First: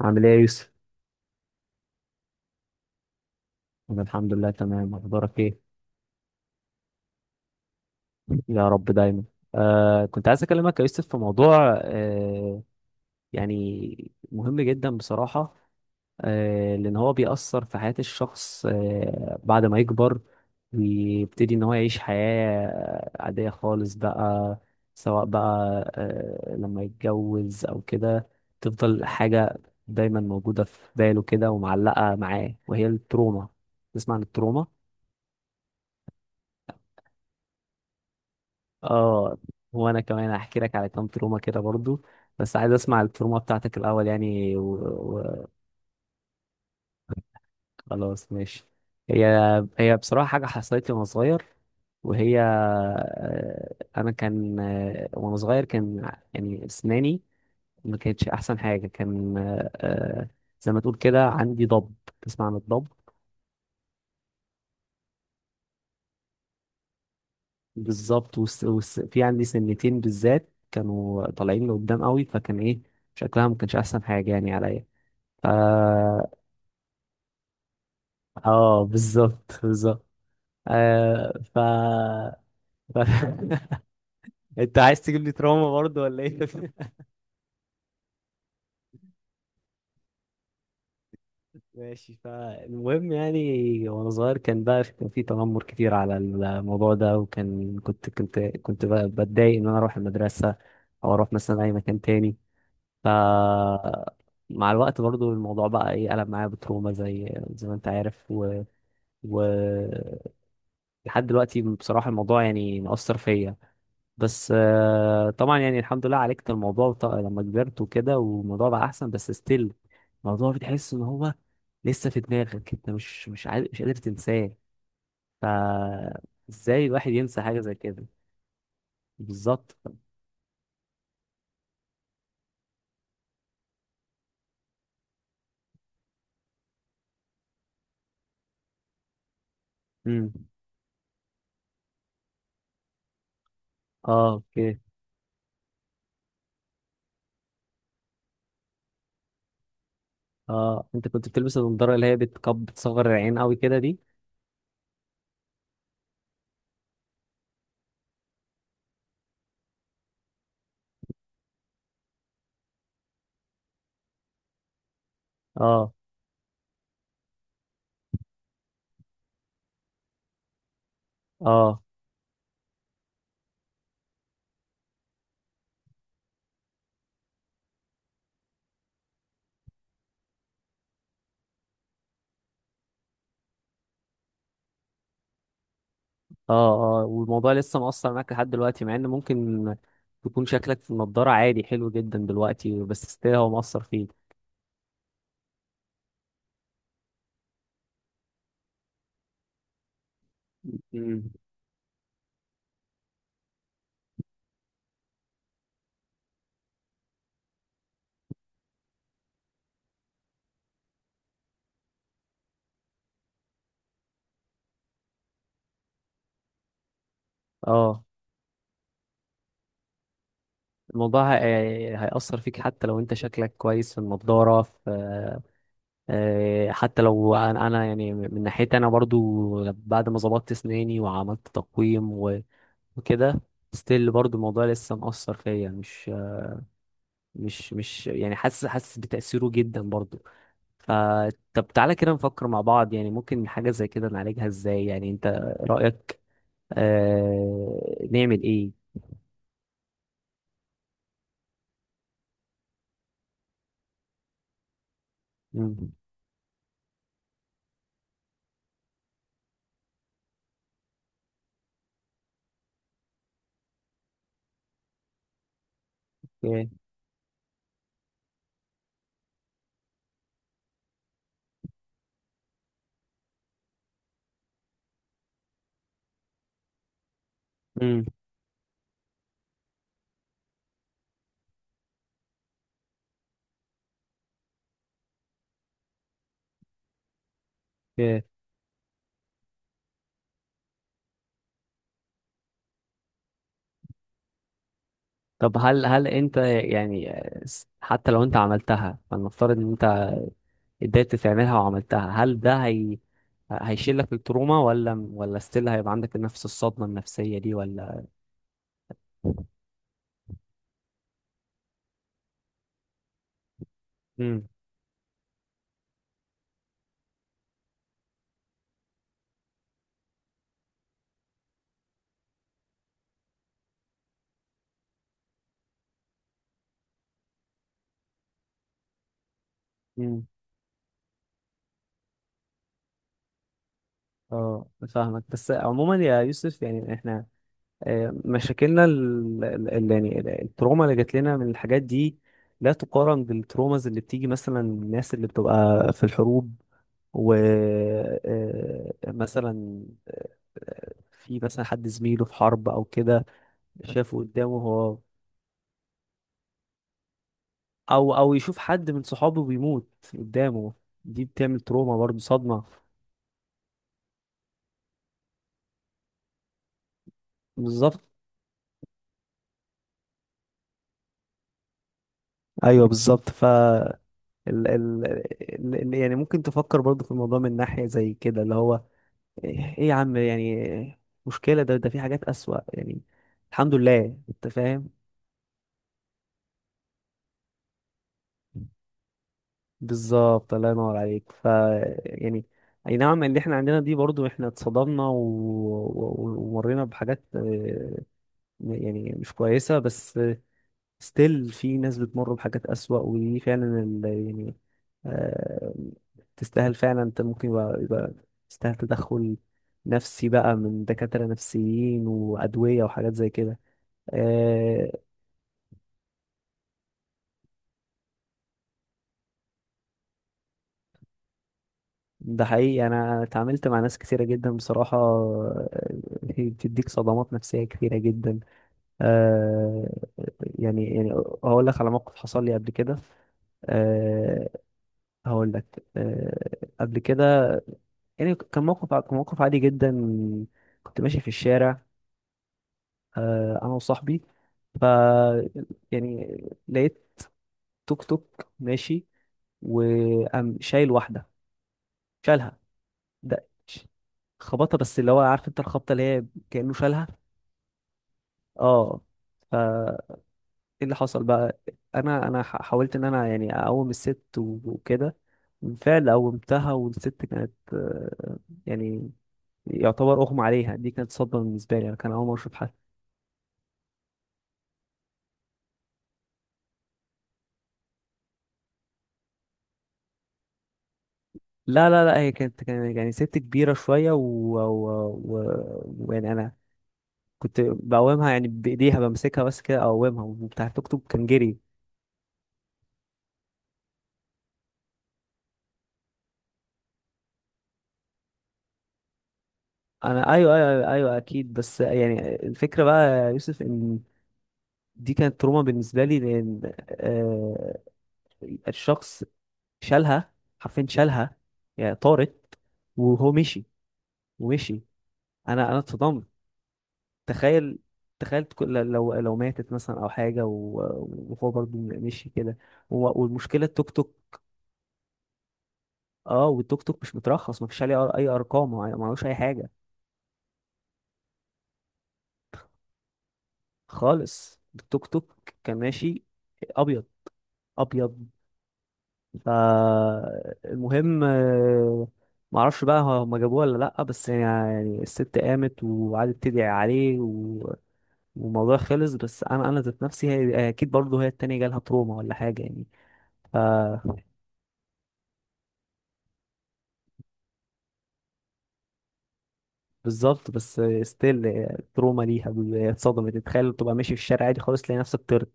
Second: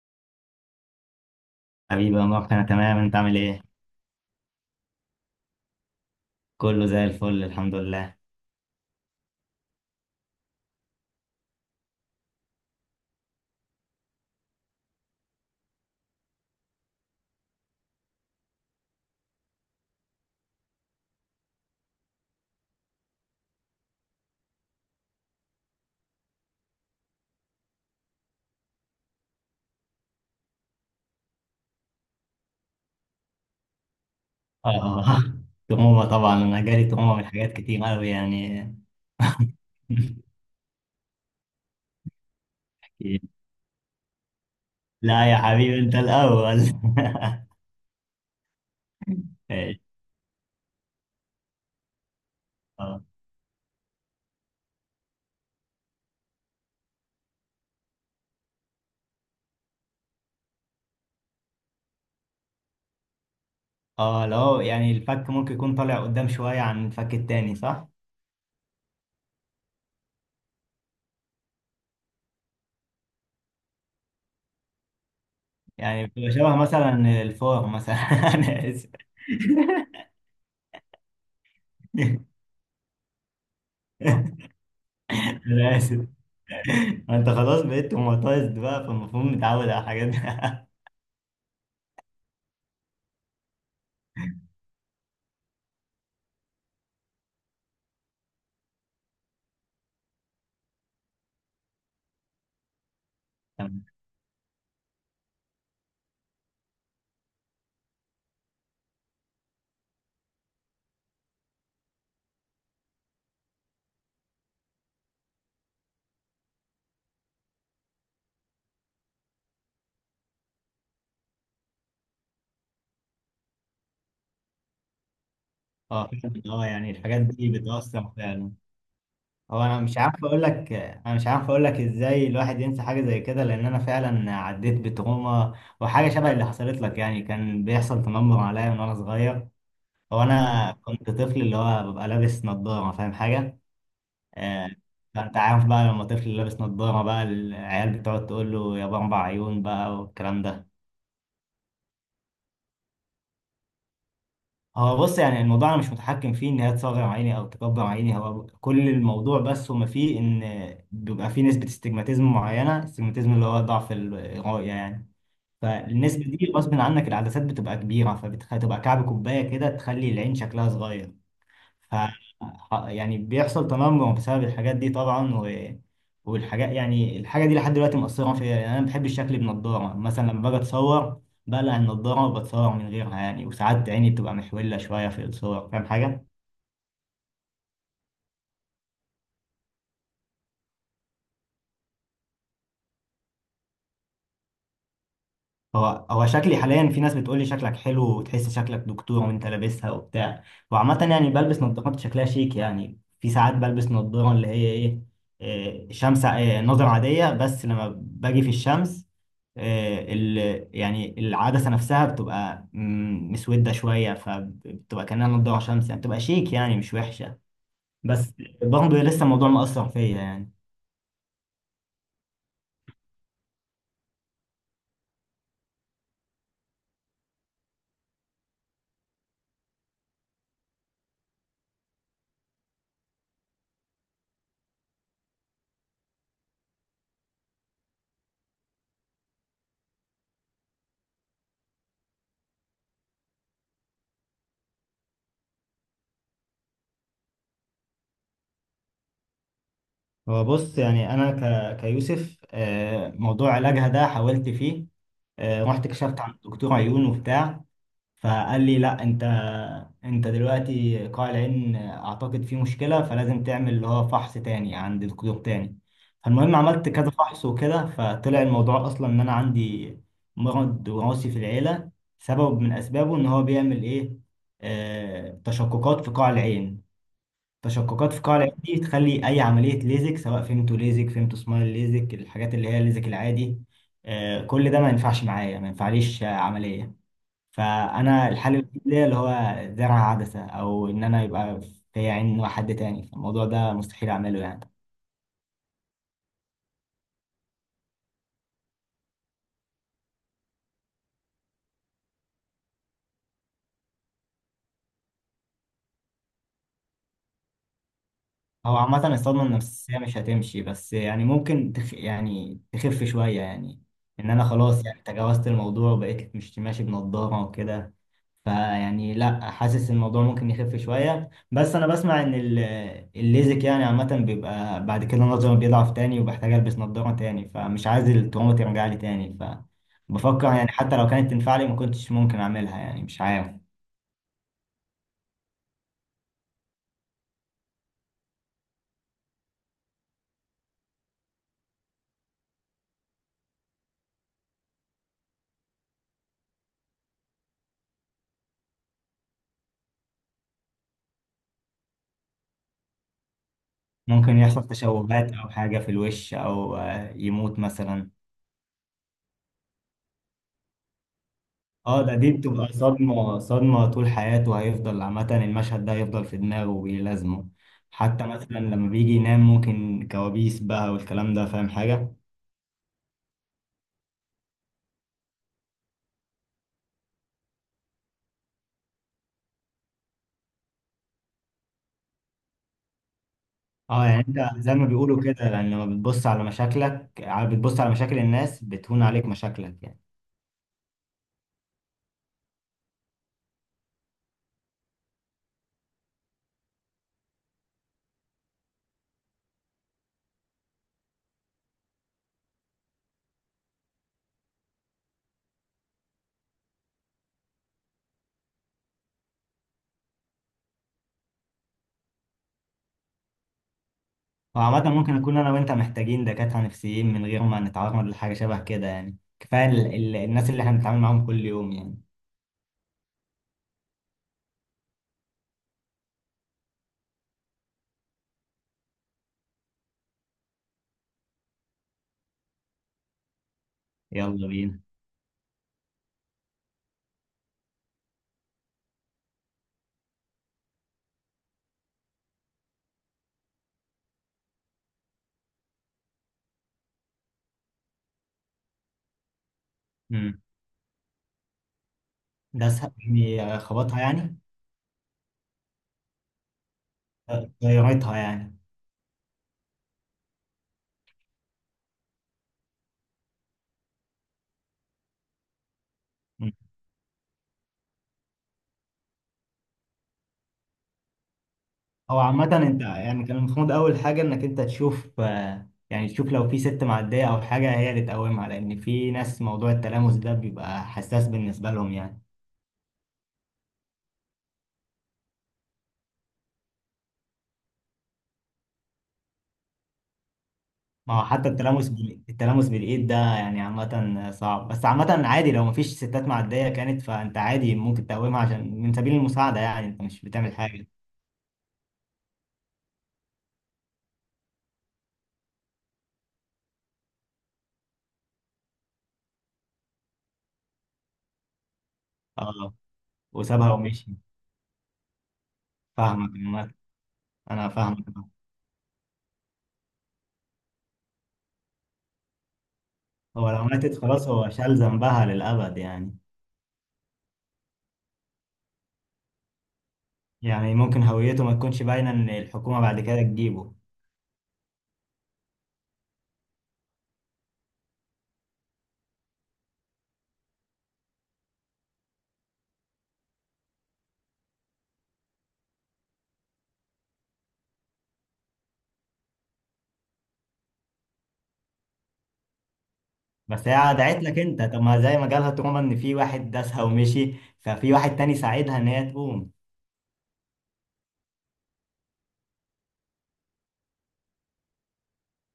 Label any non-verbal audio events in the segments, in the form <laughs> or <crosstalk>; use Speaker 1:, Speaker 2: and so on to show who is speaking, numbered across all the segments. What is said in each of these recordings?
Speaker 1: عامل ايه يا يوسف؟
Speaker 2: حبيبي يا مروان، انا تمام. انت عامل ايه؟
Speaker 1: أنا الحمد لله تمام، أخبارك ايه؟
Speaker 2: كله زي الفل، الحمد لله.
Speaker 1: يا رب دايما. كنت عايز أكلمك يا يوسف في موضوع يعني مهم جدا بصراحة. لأن هو بيأثر في حياة الشخص بعد ما يكبر، ويبتدي إن هو يعيش حياة عادية خالص بقى، سواء بقى لما يتجوز أو كده، تفضل حاجة دايما موجودة في باله كده ومعلقة معاه، وهي التروما. تسمع عن التروما؟
Speaker 2: اه. <laughs> تهمة طبعا، انا جالي تهمة من حاجات كتير قوي يعني.
Speaker 1: اه، وانا كمان هحكي لك على كام تروما كده برضو، بس عايز اسمع التروما
Speaker 2: <laughs>
Speaker 1: بتاعتك الاول يعني
Speaker 2: لا يا حبيبي، انت الاول.
Speaker 1: خلاص، ماشي. هي
Speaker 2: <laughs> إيش؟
Speaker 1: هي بصراحة حاجة حصلت لي وانا صغير، وهي
Speaker 2: اه،
Speaker 1: انا كان آه، وانا صغير كان يعني اسناني ما كانتش احسن حاجة، كان زي ما تقول كده عندي ضب. تسمع عن الضب؟
Speaker 2: اه، لو يعني الفك ممكن يكون طالع قدام شوية عن الفك التاني، صح؟
Speaker 1: بالظبط في عندي سنتين بالذات كانوا طالعين لقدام قوي، فكان ايه، شكلها ما كانش احسن حاجة يعني عليا. ف
Speaker 2: يعني بتبقى شبه مثلا الفور مثلا. <laughs> انا
Speaker 1: اه،
Speaker 2: اسف.
Speaker 1: بالظبط بالظبط. آه ف... ف...
Speaker 2: <laughs>
Speaker 1: <laughs> انت عايز تجيب لي تروما
Speaker 2: انا
Speaker 1: برضه
Speaker 2: اسف.
Speaker 1: ولا ايه؟ <laughs>
Speaker 2: ما انت خلاص بقيت توماتايزد بقى، فالمفروض متعود على الحاجات دي. <laughs>
Speaker 1: ماشي. فالمهم يعني وانا صغير كان بقى، كان في تنمر كتير على الموضوع ده، وكان كنت بقى بتضايق ان انا اروح المدرسه، او اروح مثلا اي مكان تاني. ف مع الوقت برضو الموضوع بقى ايه، قلب معايا بتروما زي ما انت عارف، و... لحد دلوقتي بصراحه الموضوع يعني مأثر فيا. بس طبعا يعني الحمد لله عالجت الموضوع لما كبرت وكده، والموضوع بقى احسن، بس ستيل الموضوع بتحس ان هو لسه في دماغك، انت مش قادر تنساه. ف
Speaker 2: اه فعلاً، اه
Speaker 1: ازاي
Speaker 2: يعني
Speaker 1: الواحد
Speaker 2: الحاجات
Speaker 1: ينسى
Speaker 2: دي
Speaker 1: حاجه زي كده؟
Speaker 2: بتأثر فعلا. هو
Speaker 1: بالظبط.
Speaker 2: انا مش عارف اقول لك انا مش عارف اقول لك ازاي الواحد ينسى حاجه زي كده، لان انا فعلا عديت بتروما، وحاجه شبه اللي حصلت لك. يعني كان بيحصل تنمر عليا من وانا صغير. هو
Speaker 1: امم
Speaker 2: انا كنت طفل اللي هو ببقى لابس نظاره، فاهم حاجه؟
Speaker 1: اه،
Speaker 2: آه،
Speaker 1: اوكي.
Speaker 2: فانت عارف بقى، لما طفل لابس نظاره بقى العيال بتقعد تقول له يا اربع عيون بقى والكلام ده.
Speaker 1: اه، انت كنت بتلبس النضاره اللي هي بتصغر العين قوي كده دي؟
Speaker 2: هو بص، يعني الموضوع انا مش متحكم فيه ان هي تصغر عيني او تكبر عيني. هو كل الموضوع بس هما فيه ان بيبقى فيه نسبة استجماتيزم معينة. استجماتيزم اللي هو ضعف الرؤية يعني.
Speaker 1: اه،
Speaker 2: فالنسبة دي غصب عنك العدسات بتبقى كبيرة، فبتبقى كعب كوباية كده تخلي العين شكلها صغير.
Speaker 1: اه،
Speaker 2: ف يعني بيحصل تنمر بسبب الحاجات دي طبعا. والحاجات، يعني الحاجة دي لحد دلوقتي مأثرة فيا. يعني أنا بحب الشكل بنضارة، مثلا لما باجي أتصور بقلع النضارة وبتصور من غيرها، يعني وساعات عيني بتبقى محولة شوية في الصور. فاهم حاجة؟
Speaker 1: اه، اه، والموضوع لسه مؤثر معاك لحد دلوقتي، مع ان ممكن تكون شكلك في النضاره عادي حلو جدا دلوقتي، بس ستيل هو مؤثر
Speaker 2: هو هو شكلي حاليا، في ناس بتقول لي شكلك حلو، وتحس شكلك دكتور وانت لابسها وبتاع. وعامة
Speaker 1: فيك.
Speaker 2: يعني بلبس نظارات شكلها شيك. يعني في ساعات بلبس نظارة اللي هي ايه، شمس، نظر عادية، بس لما باجي في الشمس إيه، ال يعني العدسة نفسها بتبقى مسودة شوية، فبتبقى كأنها نظارة شمس. يعني بتبقى شيك يعني مش وحشة.
Speaker 1: اه،
Speaker 2: بس برضه لسه الموضوع مأثر فيا يعني.
Speaker 1: الموضوع هيأثر فيك حتى لو انت شكلك كويس في النضارة، في حتى لو انا، يعني من ناحيتي انا برضو بعد ما ظبطت اسناني وعملت تقويم وكده، ستيل برضو الموضوع لسه مأثر فيا، مش يعني حاسس بتأثيره جدا برضو. فطب تعالى كده نفكر مع بعض، يعني ممكن حاجة زي كده نعالجها ازاي، يعني انت رأيك نعمل ايه؟
Speaker 2: هو بص، يعني انا كيوسف، موضوع علاجها ده حاولت فيه. رحت
Speaker 1: امم
Speaker 2: كشفت عند دكتور عيون وبتاع، فقال لي لا، انت دلوقتي قاع العين اعتقد فيه مشكله، فلازم تعمل اللي هو فحص تاني عند دكتور تاني. فالمهم عملت كذا فحص وكده، فطلع الموضوع اصلا ان انا عندي مرض وراثي في العيله. سبب من اسبابه ان هو بيعمل ايه، تشققات في قاع العين. تشققات في القاعدة دي تخلي أي عملية ليزك، سواء فيمتو ليزك فيمتو سمايل ليزك، الحاجات اللي هي الليزك العادي، كل ده ما ينفعش معايا، ما ينفعليش عملية.
Speaker 1: اوكي.
Speaker 2: فأنا الحل الوحيد ليا اللي هو زرع عدسة، أو إن أنا يبقى في عين حد تاني، فالموضوع ده مستحيل أعمله يعني.
Speaker 1: طب هل انت يعني حتى لو انت عملتها، فلنفترض ان انت قدرت تعملها وعملتها، هل ده هي هيشيل لك التروما، ولا ستيل هيبقى عندك نفس الصدمة النفسية دي ولا؟
Speaker 2: هو عامة الصدمة النفسية مش هتمشي، بس يعني ممكن تخ... يعني تخف شوية يعني. إن أنا
Speaker 1: امم
Speaker 2: خلاص، يعني تجاوزت الموضوع وبقيت مش ماشي بنضارة وكده. فيعني لأ، حاسس الموضوع ممكن يخف شوية. بس أنا بسمع إن الليزك يعني عامة بيبقى بعد كده نظري بيضعف تاني وبحتاج ألبس نضارة تاني، فمش عايز التروما ترجع لي تاني.
Speaker 1: امم
Speaker 2: فبفكر يعني حتى لو كانت تنفع لي، ما كنتش ممكن أعملها يعني. مش عارف.
Speaker 1: اه، فاهمك. بس عموما يا يوسف يعني احنا مشاكلنا، يعني التروما اللي جات لنا من الحاجات دي لا تقارن بالتروماز اللي بتيجي مثلا من الناس اللي بتبقى في الحروب. ومثلا في مثلا حد زميله في حرب او كده شافه
Speaker 2: ممكن
Speaker 1: قدامه
Speaker 2: يحصل
Speaker 1: هو،
Speaker 2: تشوهات أو حاجة في الوش، أو يموت مثلا.
Speaker 1: او يشوف حد من صحابه بيموت قدامه. دي بتعمل تروما
Speaker 2: اه،
Speaker 1: برضه،
Speaker 2: دي
Speaker 1: صدمة.
Speaker 2: بتبقى صدمة، صدمة طول حياته هيفضل. عامة المشهد ده هيفضل في دماغه وبيلازمه،
Speaker 1: بالظبط،
Speaker 2: حتى مثلا لما بيجي ينام ممكن كوابيس بقى والكلام ده. فاهم حاجة؟
Speaker 1: ايوه بالظبط. ف يعني ممكن تفكر برضه في الموضوع من ناحية زي كده، اللي هو ايه يا عم، يعني مشكلة ده في حاجات أسوأ يعني. الحمد
Speaker 2: اه
Speaker 1: لله
Speaker 2: يعني انت
Speaker 1: انت
Speaker 2: زي ما
Speaker 1: فاهم.
Speaker 2: بيقولوا كده، يعني لما بتبص على مشاكلك بتبص على مشاكل الناس بتهون عليك مشاكلك يعني.
Speaker 1: بالظبط، الله ينور عليك. ف يعني اي نعم، اللي احنا عندنا دي برضو احنا اتصدمنا ومرينا بحاجات يعني مش كويسة، بس ستيل في ناس بتمر بحاجات أسوأ، ودي فعلا يعني آه، تستاهل فعلا. انت ممكن يبقى, تستاهل تدخل نفسي بقى من دكاترة نفسيين وأدوية وحاجات زي كده
Speaker 2: وعامة
Speaker 1: آه،
Speaker 2: ممكن نكون انا وانت محتاجين دكاترة نفسيين من غير ما نتعرض لحاجة شبه كده. يعني كفاية الناس اللي احنا بنتعامل معاهم كل يوم يعني.
Speaker 1: ده حقيقي، انا اتعاملت مع ناس كتيره جدا بصراحه هي بتديك صدمات نفسيه كتيره جدا. آه. يعني يعني هقول لك على موقف حصل لي قبل كده.
Speaker 2: يلا
Speaker 1: آه،
Speaker 2: بينا.
Speaker 1: هقول لك قبل كده. يعني كان موقف، عادي جدا. كنت ماشي في الشارع، انا وصاحبي. ف يعني لقيت توك توك ماشي،
Speaker 2: مم.
Speaker 1: وقام شايل واحده. شالها.
Speaker 2: ده سهل،
Speaker 1: ده
Speaker 2: يعني خبطها يعني.
Speaker 1: خبطها، بس اللي هو عارف انت الخبطه اللي هي كانه شالها.
Speaker 2: غيرتها يعني.
Speaker 1: اه. ف ايه اللي حصل بقى، انا حاولت ان انا يعني اقوم الست وكده، بالفعل قومتها. والست كانت يعني يعتبر اغمى عليها. دي كانت صدمه بالنسبه لي، انا كان
Speaker 2: هو
Speaker 1: اول مره اشوف
Speaker 2: عامة
Speaker 1: حد.
Speaker 2: انت يعني كان المفروض أول حاجة إنك انت تشوف، يعني تشوف لو في ست معدية أو حاجة هي اللي تقومها، لأن في ناس موضوع التلامس ده بيبقى حساس بالنسبة
Speaker 1: لا
Speaker 2: لهم
Speaker 1: لا لا،
Speaker 2: يعني.
Speaker 1: هي كانت، يعني ست كبيره شويه و... ويعني انا كنت بقومها يعني بايديها، بمسكها بس كده اقومها، وبتاع التوك توك
Speaker 2: ما هو
Speaker 1: كان
Speaker 2: حتى
Speaker 1: جري.
Speaker 2: التلامس التلامس بالإيد ده يعني عامة صعب، بس عامة عادي لو مفيش ستات معدية كانت، فأنت عادي ممكن تقومها عشان من سبيل المساعدة، يعني انت مش
Speaker 1: انا
Speaker 2: بتعمل
Speaker 1: ايوه، ايوه،
Speaker 2: حاجة.
Speaker 1: ايوه, أيوة اكيد. بس يعني الفكره بقى يا يوسف ان دي كانت تروما بالنسبه لي، لان آه الشخص شالها، حرفيا شالها، يعني طارت.
Speaker 2: اه،
Speaker 1: وهو مشي.
Speaker 2: وسابها ومشي.
Speaker 1: ومشي. انا اتصدمت.
Speaker 2: فاهمك عامة. أنا
Speaker 1: تخيل،
Speaker 2: فاهمك.
Speaker 1: لو ماتت مثلا او حاجه وهو برضو مشي كده،
Speaker 2: هو
Speaker 1: والمشكله
Speaker 2: لو
Speaker 1: التوك
Speaker 2: ماتت خلاص
Speaker 1: توك.
Speaker 2: هو شال ذنبها للأبد يعني.
Speaker 1: اه، والتوك توك مش مترخص، مفيش عليه اي ارقام، ما معلوش اي حاجه
Speaker 2: يعني ممكن هويته ما تكونش باينه ان الحكومه بعد كده تجيبه.
Speaker 1: خالص. التوك توك كان ماشي ابيض، ابيض فالمهم معرفش بقى هما جابوه ولا لأ. بس يعني، يعني الست قامت وقعدت تدعي عليه والموضوع خلص. بس أنا، ذات نفسي، هي أكيد برضه هي التانية جالها تروما ولا حاجة يعني. ف
Speaker 2: بس هي دعت لك انت. طب ما زي ما جالها تروما ان في واحد داسها ومشي، ففي واحد تاني ساعدها ان هي تقوم.
Speaker 1: بالظبط. بس ستيل التروما ليها، هي اتصدمت. تتخيل تبقى ماشي في الشارع عادي خالص تلاقي نفسك طرت؟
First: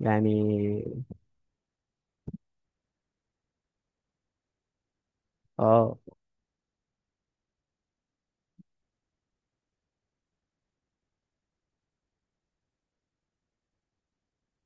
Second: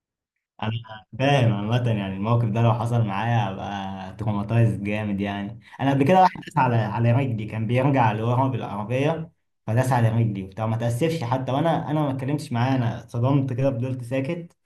Speaker 1: يعني.
Speaker 2: انا فاهم عامه. يعني الموقف ده لو حصل معايا هبقى تروماتايز جامد يعني. انا
Speaker 1: اه.
Speaker 2: قبل كده واحد داس على رجلي، كان بيرجع لورا بالعربيه، فداس على رجلي وبتاع ما تاسفش حتى، وانا ما اتكلمتش معاه. انا اتصدمت كده فضلت ساكت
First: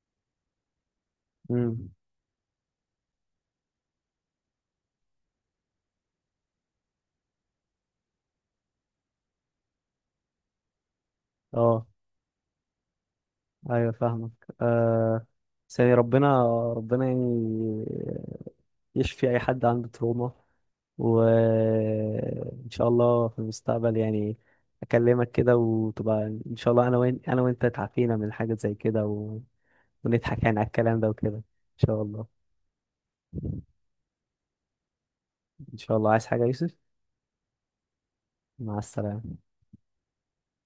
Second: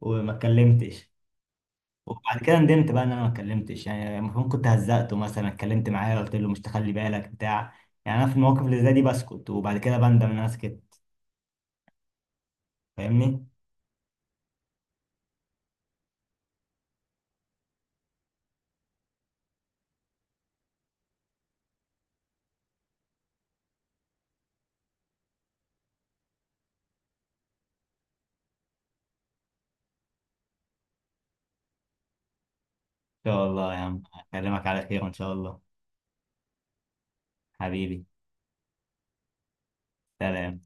Speaker 2: وما اتكلمتش.
Speaker 1: امم
Speaker 2: وبعد كده ندمت بقى ان انا ما اتكلمتش. يعني المفروض كنت هزقته، مثلا اتكلمت معاه قلت له مش تخلي بالك بتاع يعني انا في المواقف اللي زي دي بسكت، وبعد كده بندم ان انا اسكت.
Speaker 1: اه،
Speaker 2: فاهمني. ان
Speaker 1: ايوه فاهمك. آه بس يعني ربنا، يعني يشفي اي حد عنده تروما. وان شاء الله في المستقبل يعني اكلمك كده وتبقى، ان شاء الله انا، وين انا وانت اتعافينا من حاجة زي كده ونضحك يعني على الكلام ده وكده. ان شاء الله،
Speaker 2: شاء الله يا عم، اكلمك على خير ان شاء الله.
Speaker 1: ان شاء الله. عايز حاجة يا يوسف؟
Speaker 2: حبيبي.
Speaker 1: مع السلامة.
Speaker 2: سلام.